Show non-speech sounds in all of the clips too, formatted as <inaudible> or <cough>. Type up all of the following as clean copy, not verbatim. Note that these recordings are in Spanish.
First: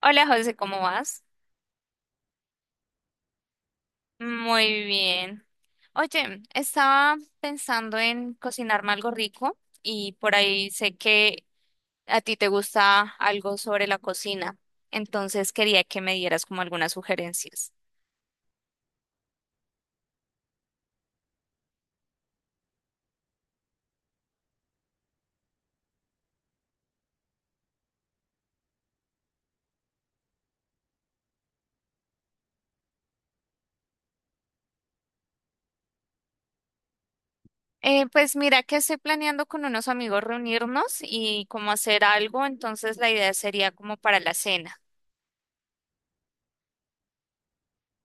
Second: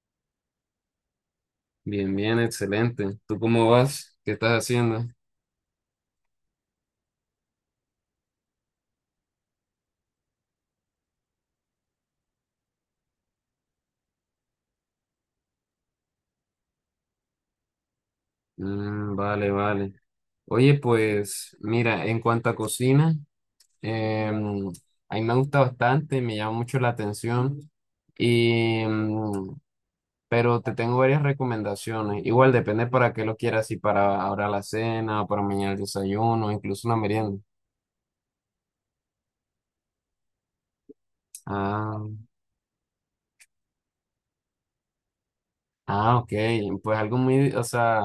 Hola José, ¿cómo vas? Bien, bien, excelente. ¿Tú cómo vas? ¿Qué estás Muy haciendo? bien. Oye, estaba pensando en cocinarme algo rico y por ahí sé que a ti te gusta algo sobre la cocina, entonces quería que me dieras como algunas sugerencias. Mm, vale, vale. Oye, pues mira, en cuanto a cocina, em, a mí me gusta bastante, me llama mucho la atención, y, pero te tengo varias recomendaciones. Igual depende para qué lo quieras, si para ahora la cena, para mañana el desayuno, incluso una merienda. Pues mira que estoy planeando con unos amigos reunirnos y como hacer Ah, algo, entonces la idea sería como para la cena. ah, ok. Pues o sea,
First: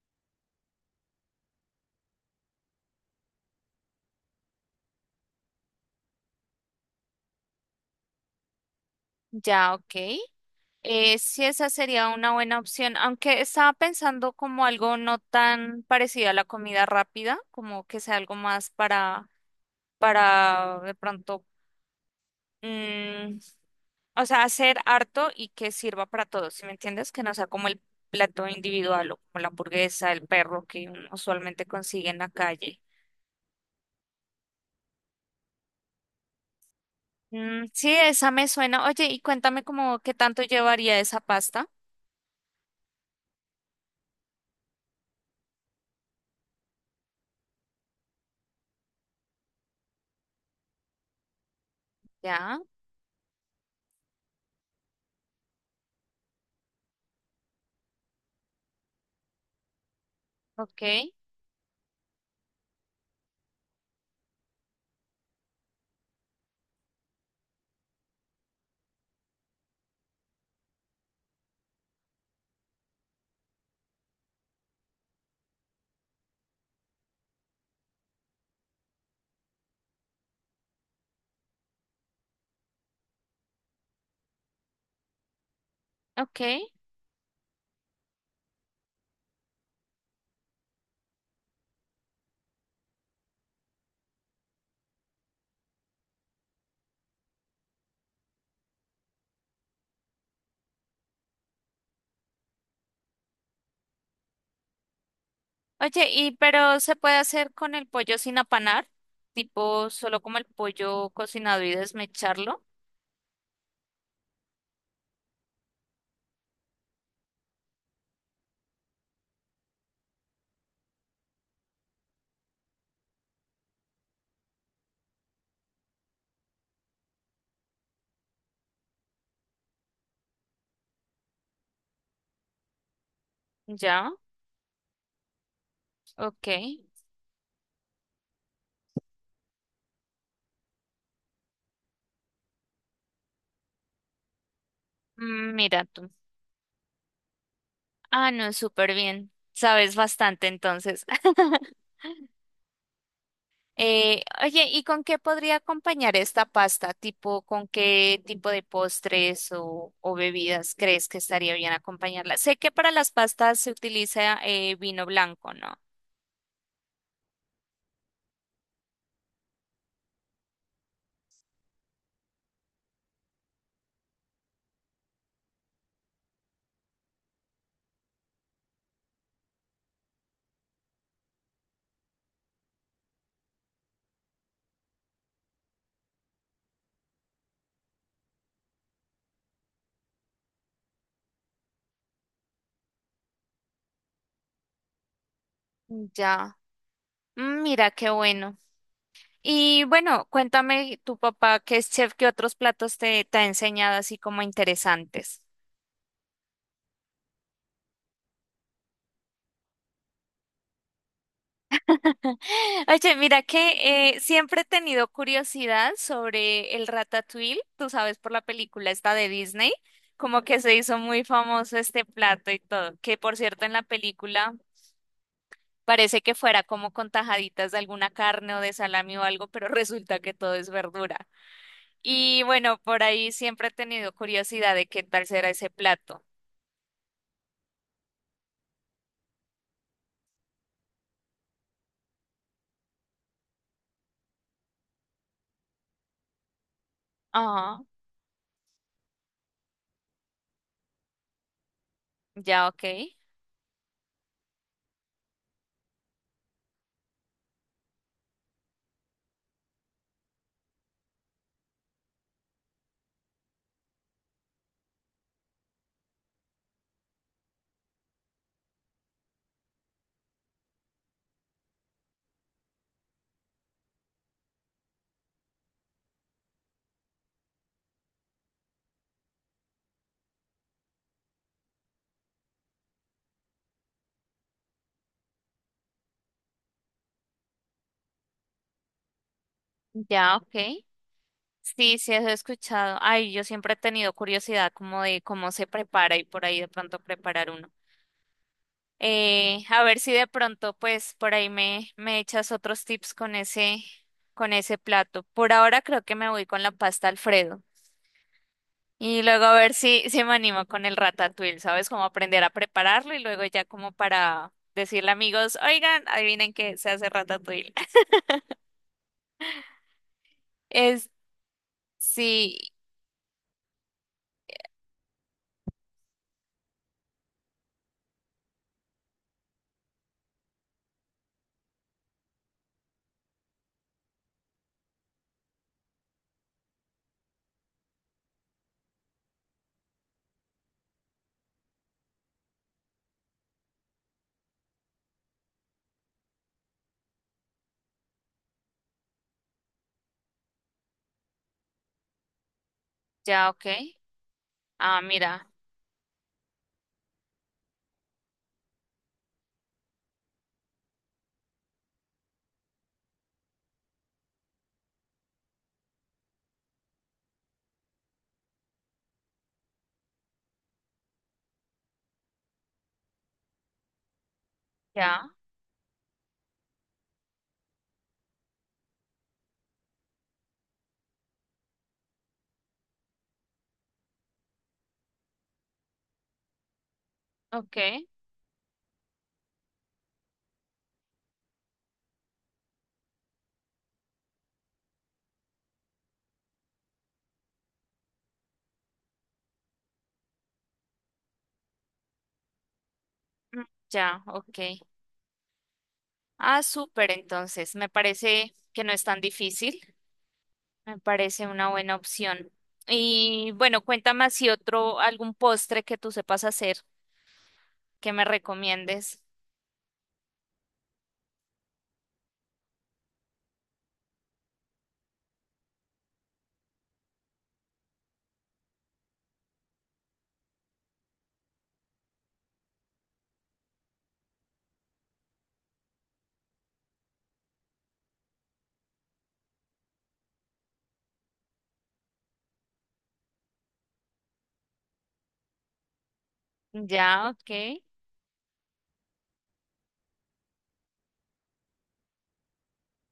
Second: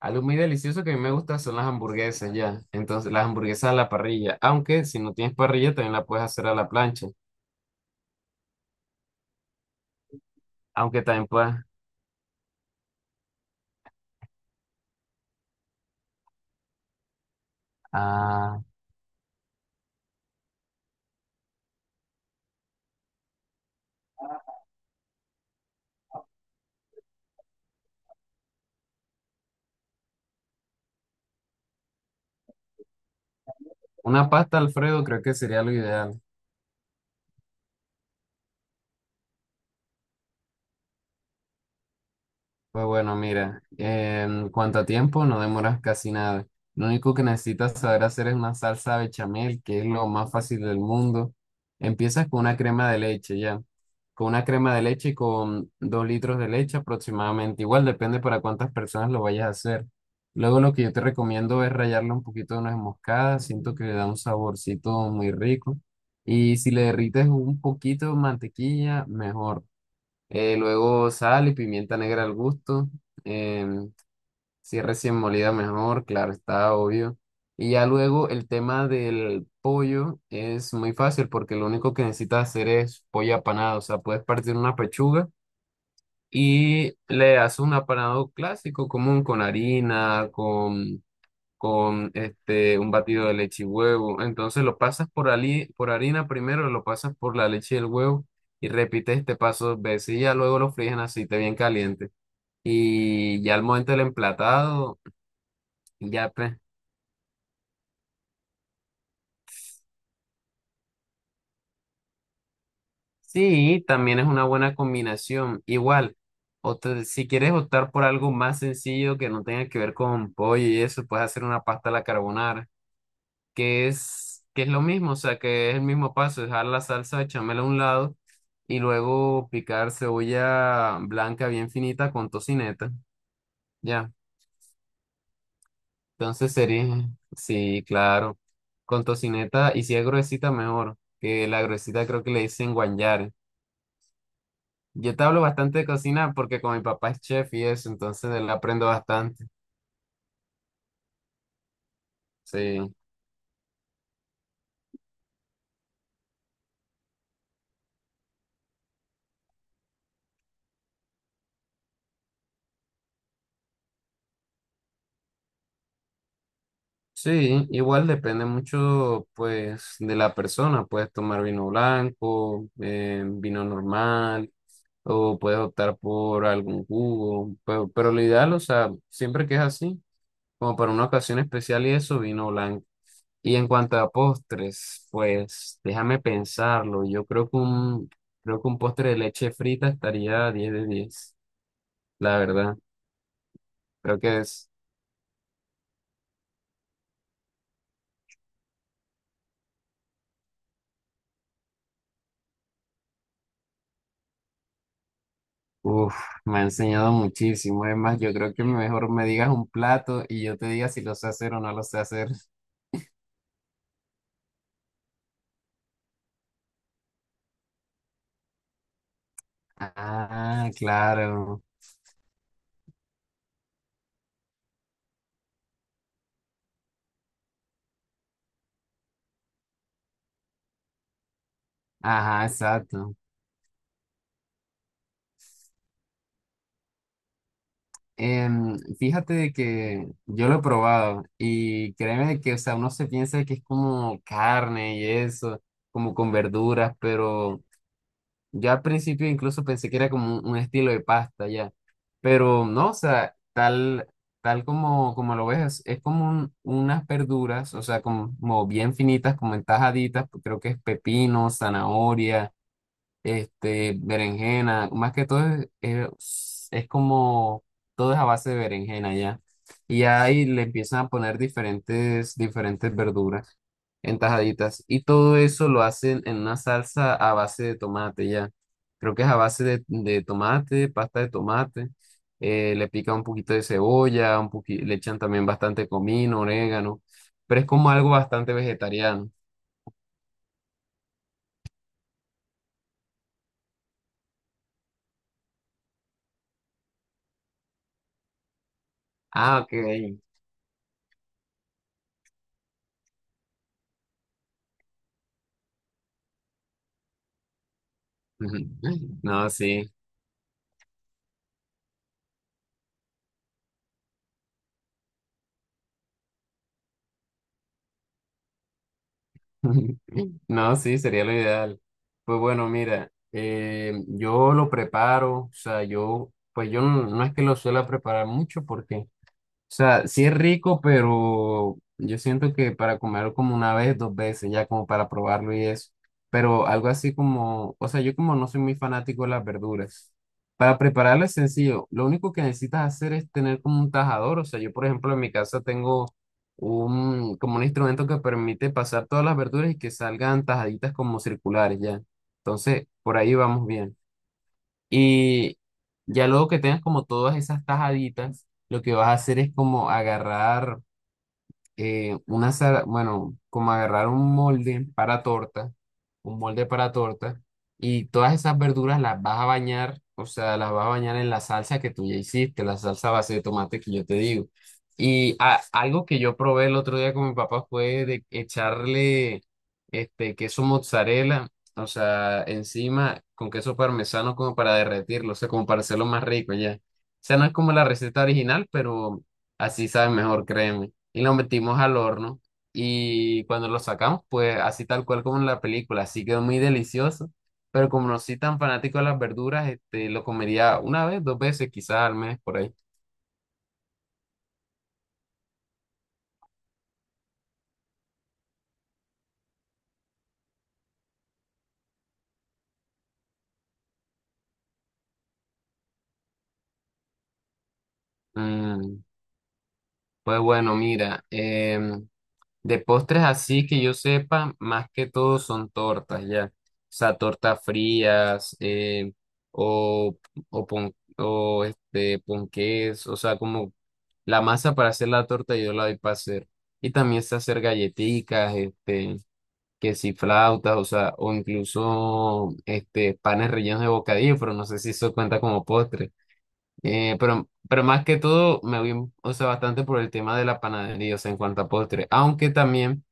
algo muy delicioso que a mí me gusta son las hamburguesas ya. Entonces, las hamburguesas a la parrilla. Aunque si no tienes parrilla, también la puedes hacer a la plancha. Ya, ok. Aunque también Sí, puedes. esa sería una buena opción, aunque estaba pensando como algo no tan parecido a la comida rápida, como que sea algo Ah, más para de pronto, mm, o sea, hacer harto y que sirva para todos, ¿sí me entiendes? Que no sea como el plato individual o como la hamburguesa, el perro que uno usualmente consigue en la calle. una pasta Alfredo creo que sería lo ideal. Mm, sí, esa me suena. Oye, y cuéntame como qué tanto llevaría esa pasta. Pues bueno, mira, en cuanto a tiempo, no demoras casi nada. Lo único que necesitas saber hacer es una salsa bechamel, que es lo más fácil del mundo. Empiezas con una Ya, crema de leche, ya. Con una crema de leche y con 2 litros de leche aproximadamente. Igual depende para cuántas personas lo vayas a hacer. Luego lo ok, que yo te recomiendo es rallarle un poquito de nuez moscada. Siento que le da un saborcito muy rico. Y si le derrites un poquito de mantequilla, mejor. Luego sal y pimienta negra al gusto. em, si es recién molida, mejor, claro, está obvio. Y ya luego el tema del pollo es muy fácil porque lo único que necesitas hacer es pollo apanado. O sea, puedes partir una pechuga ok. y le haces un apanado clásico, común, con harina, con este, un batido de leche y huevo. Entonces lo pasas por harina primero, lo pasas por la leche y el huevo y repites este paso dos veces y ya luego lo fríes en aceite bien caliente. Y ya al momento del emplatado, Oye, ya ¿y pues. pero se puede hacer con el pollo sin apanar? Tipo, solo como el pollo cocinado y desmecharlo. Sí, también es una buena combinación. Igual, si quieres optar por algo más sencillo que no tenga que ver con pollo y eso, puedes hacer una pasta a la carbonara. Que es lo mismo, o sea, que es el mismo paso, dejar la salsa bechamel a un lado y luego picar cebolla blanca bien finita con tocineta, ya. Ya, ok. Entonces sería, sí, claro, con tocineta y si es gruesita mejor, que la gruesita creo que le dicen guanyare. Yo te hablo Mm, bastante mira de tú. cocina porque con mi papá es chef y eso, Ah, entonces de él no, aprendo súper bien. bastante, Sabes bastante entonces. <laughs> sí. Oye, ¿y con qué podría acompañar esta pasta? Tipo, ¿con qué tipo de postres o bebidas crees que estaría bien acompañarla? Sé que para las pastas se utiliza vino blanco, ¿no? Sí, igual depende mucho, pues, de la persona. Puedes tomar vino blanco, vino normal, o puedes optar por algún jugo. Pero lo ideal, o sea, siempre que es así, como para una ocasión especial y eso, vino blanco. Y en cuanto a postres, pues, déjame pensarlo. Yo creo que un postre de leche frita estaría 10 de 10. La verdad. Creo que es. Ya. Mm, mira, qué bueno. Y bueno, cuéntame tu papá, que es chef, ¿qué otros platos te ha enseñado así como interesantes? Uf, me ha enseñado muchísimo. Es más, yo creo que mejor me digas un plato y yo te diga si lo sé hacer o no lo sé hacer. <gasps> Oye, mira que siempre he tenido curiosidad sobre el Ratatouille, tú sabes, por la película esta de Disney, como que Ah, se hizo muy claro. famoso este plato y todo, que por cierto en la película parece que fuera como con tajaditas de alguna carne o de salami o algo, pero <laughs> resulta que todo es verdura. Y Ajá, bueno, por exacto. ahí siempre he tenido curiosidad de qué tal será ese plato. Fíjate de que yo lo he probado y créeme de que, o sea, uno se piensa que es como carne y eso, como con verduras, pero Ajá. ya al principio incluso pensé que era como un estilo de pasta ya, pero Ya, ok. no, o sea, tal como lo ves, es como unas verduras, o sea, como bien finitas, como entajaditas, creo que es pepino, zanahoria este, berenjena, más que todo es como, todo es a base de berenjena ya. Y ahí le empiezan a poner diferentes verduras en tajaditas. Y todo eso lo hacen en una salsa a base de tomate ya. Creo que es a base de tomate, pasta de tomate. Eh, le pican un poquito de cebolla, le echan también bastante comino, orégano. Pero es como algo bastante vegetariano. Ya, ok. <laughs> Sí, sí, eso he escuchado. Ay, yo siempre he tenido curiosidad como de cómo se prepara y por ahí de pronto preparar uno. Ah, ok. A ver si de pronto, pues, por ahí me echas otros tips con ese plato. Por ahora creo que me voy con la pasta Alfredo. <laughs> Y luego No, a ver sí. Si me animo con el ratatouille, ¿sabes? Como aprender a prepararlo y luego ya como para decirle a amigos, oigan, adivinen que se hace ratatouille. <laughs> <laughs> No, sí, Es, sería lo ideal. Pues sí, bueno, mira, yo lo preparo, o sea, yo, pues yo no, no es que lo suela preparar mucho porque o sea, sí es rico, pero yo siento que para comerlo como una vez, dos veces, ya como para probarlo y eso. Pero algo así como, o sea, yo como no soy muy fanático de las verduras. Para prepararlo es sencillo. Lo único que necesitas hacer es tener como un tajador. O sea, yo por ejemplo en mi casa tengo un, como un instrumento que permite pasar todas las verduras y que salgan tajaditas como circulares ya. Entonces, por ahí ya, ok. vamos bien. Ah, mira. Y ya luego que tengas como todas esas tajaditas, lo que vas a hacer es como agarrar bueno, como agarrar un molde para torta, y todas esas verduras las vas a bañar, o sea, las vas a bañar en la salsa que tú ya hiciste, la salsa a base de tomate que yo te digo. Ya, Y algo que yo probé el otro día con mi papá fue de echarle este queso mozzarella, o sea, encima con queso parmesano como para derretirlo, o sea, como para hacerlo más rico ya. O sea, no es como ok. la receta original, pero así sabe mejor, créeme y lo metimos al horno y cuando lo sacamos, pues así tal cual como en la película, así quedó muy delicioso, pero como no soy tan fanático de las verduras, este, lo comería una vez, dos veces, quizás al mes por ahí. mm, Ya, ok. Ah, súper, entonces. Me parece que no es tan difícil. Me parece una buena opción. Y bueno, cuéntame así otro, algún postre que tú sepas hacer que me Mm, recomiendes. pues bueno, mira, de postres así que yo sepa, más que todo son tortas, ya. O sea, tortas frías, o, o este, ponqués, o sea, como la masa para hacer la torta yo la doy para hacer. Y también sé hacer galletitas, este, que si flautas, o sea, o incluso este, panes rellenos de bocadillo, pero no sé si eso cuenta como postre. Eh, Ya, pero, ok. pero más que todo me voy, o sea, bastante por el tema de la panadería, o sea, en cuanto a postre. Aunque también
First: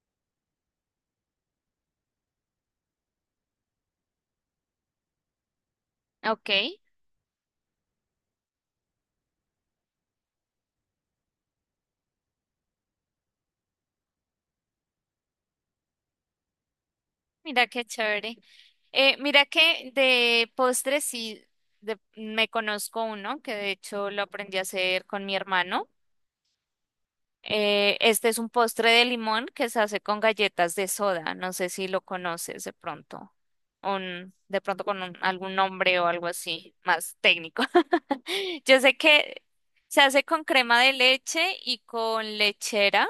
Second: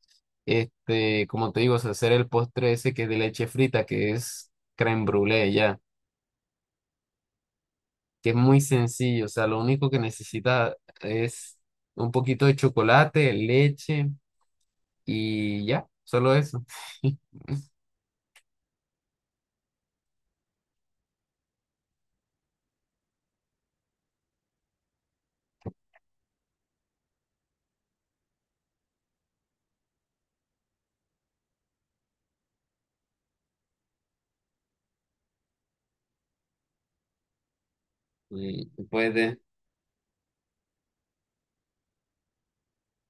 este, como te digo, o sea, hacer el postre ese que es de leche frita, que es crème brûlée ya, Ok. que es muy sencillo, o sea, lo único que necesita es un poquito de chocolate, leche y ya, solo eso. <laughs> Mira qué chévere. Mira que de postres sí me conozco uno que de hecho lo aprendí a hacer con mi hermano. Este es un postre de limón que se hace con galletas de soda. No sé si lo conoces de pronto. De pronto con algún nombre o algo así más técnico. <laughs> Y Yo sé Pues de, que se hace con crema de leche y con lechera,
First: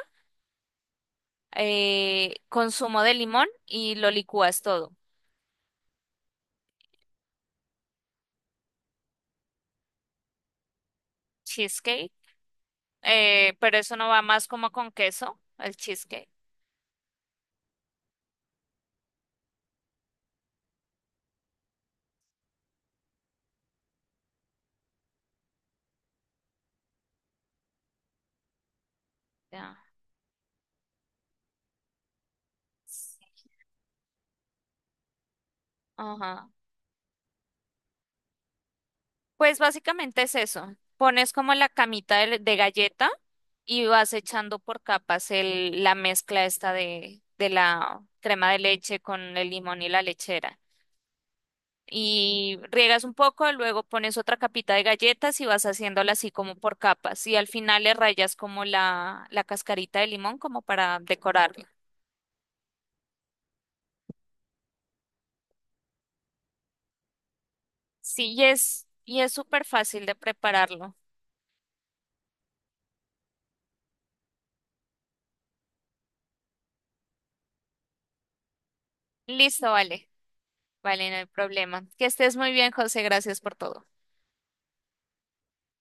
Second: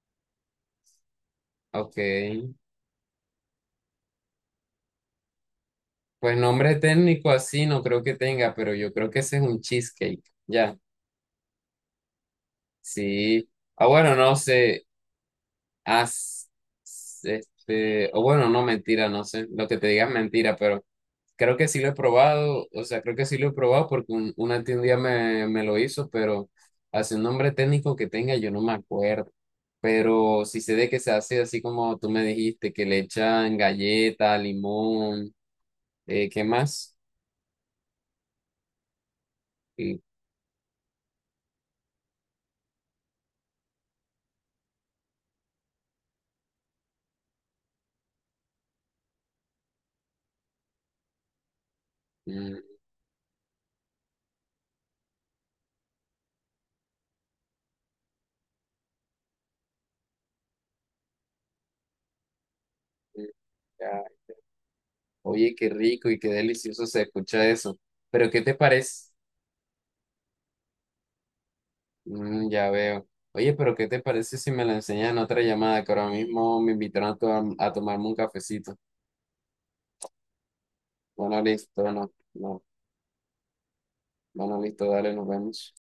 ok, con zumo de limón y lo licúas todo. pues nombre técnico así no creo que tenga, pero yo creo que ese es un cheesecake, ya, Cheesecake. sí. Pero Ah, eso no bueno, va no más como sé, con queso, el cheesecake. as, este, o bueno, no mentira, no sé, lo que te diga es mentira, pero creo que sí lo he probado, o sea, creo que sí lo he probado porque una tía un día me lo hizo, pero hace un nombre técnico que tenga, yo no me acuerdo. Ya. Pero sí sé de que se hace así como tú me dijiste, que le Sí. echan galleta, limón, ¿qué Ajá. más? Pues Y, básicamente es eso. Pones como la camita de galleta y vas echando por capas la mezcla esta de la crema de leche con el limón y la lechera. Y mm, riegas un poco, luego pones otra capita de galletas y vas haciéndola así como por capas. Y al final le rayas como la cascarita de limón como para decorarla. mm, ya. Oye, qué rico y qué delicioso se escucha eso. Pero ¿qué te parece? Y es súper fácil de prepararlo. Mm, ya veo. Oye, pero ¿qué te parece si me la enseñan en otra llamada? Que ahora mismo me invitaron a, a tomarme un cafecito. Listo, vale. Vale, no hay Bueno, problema. listo, Que no, estés muy no, bien, José. Gracias por todo. bueno, listo, dale, nos vemos.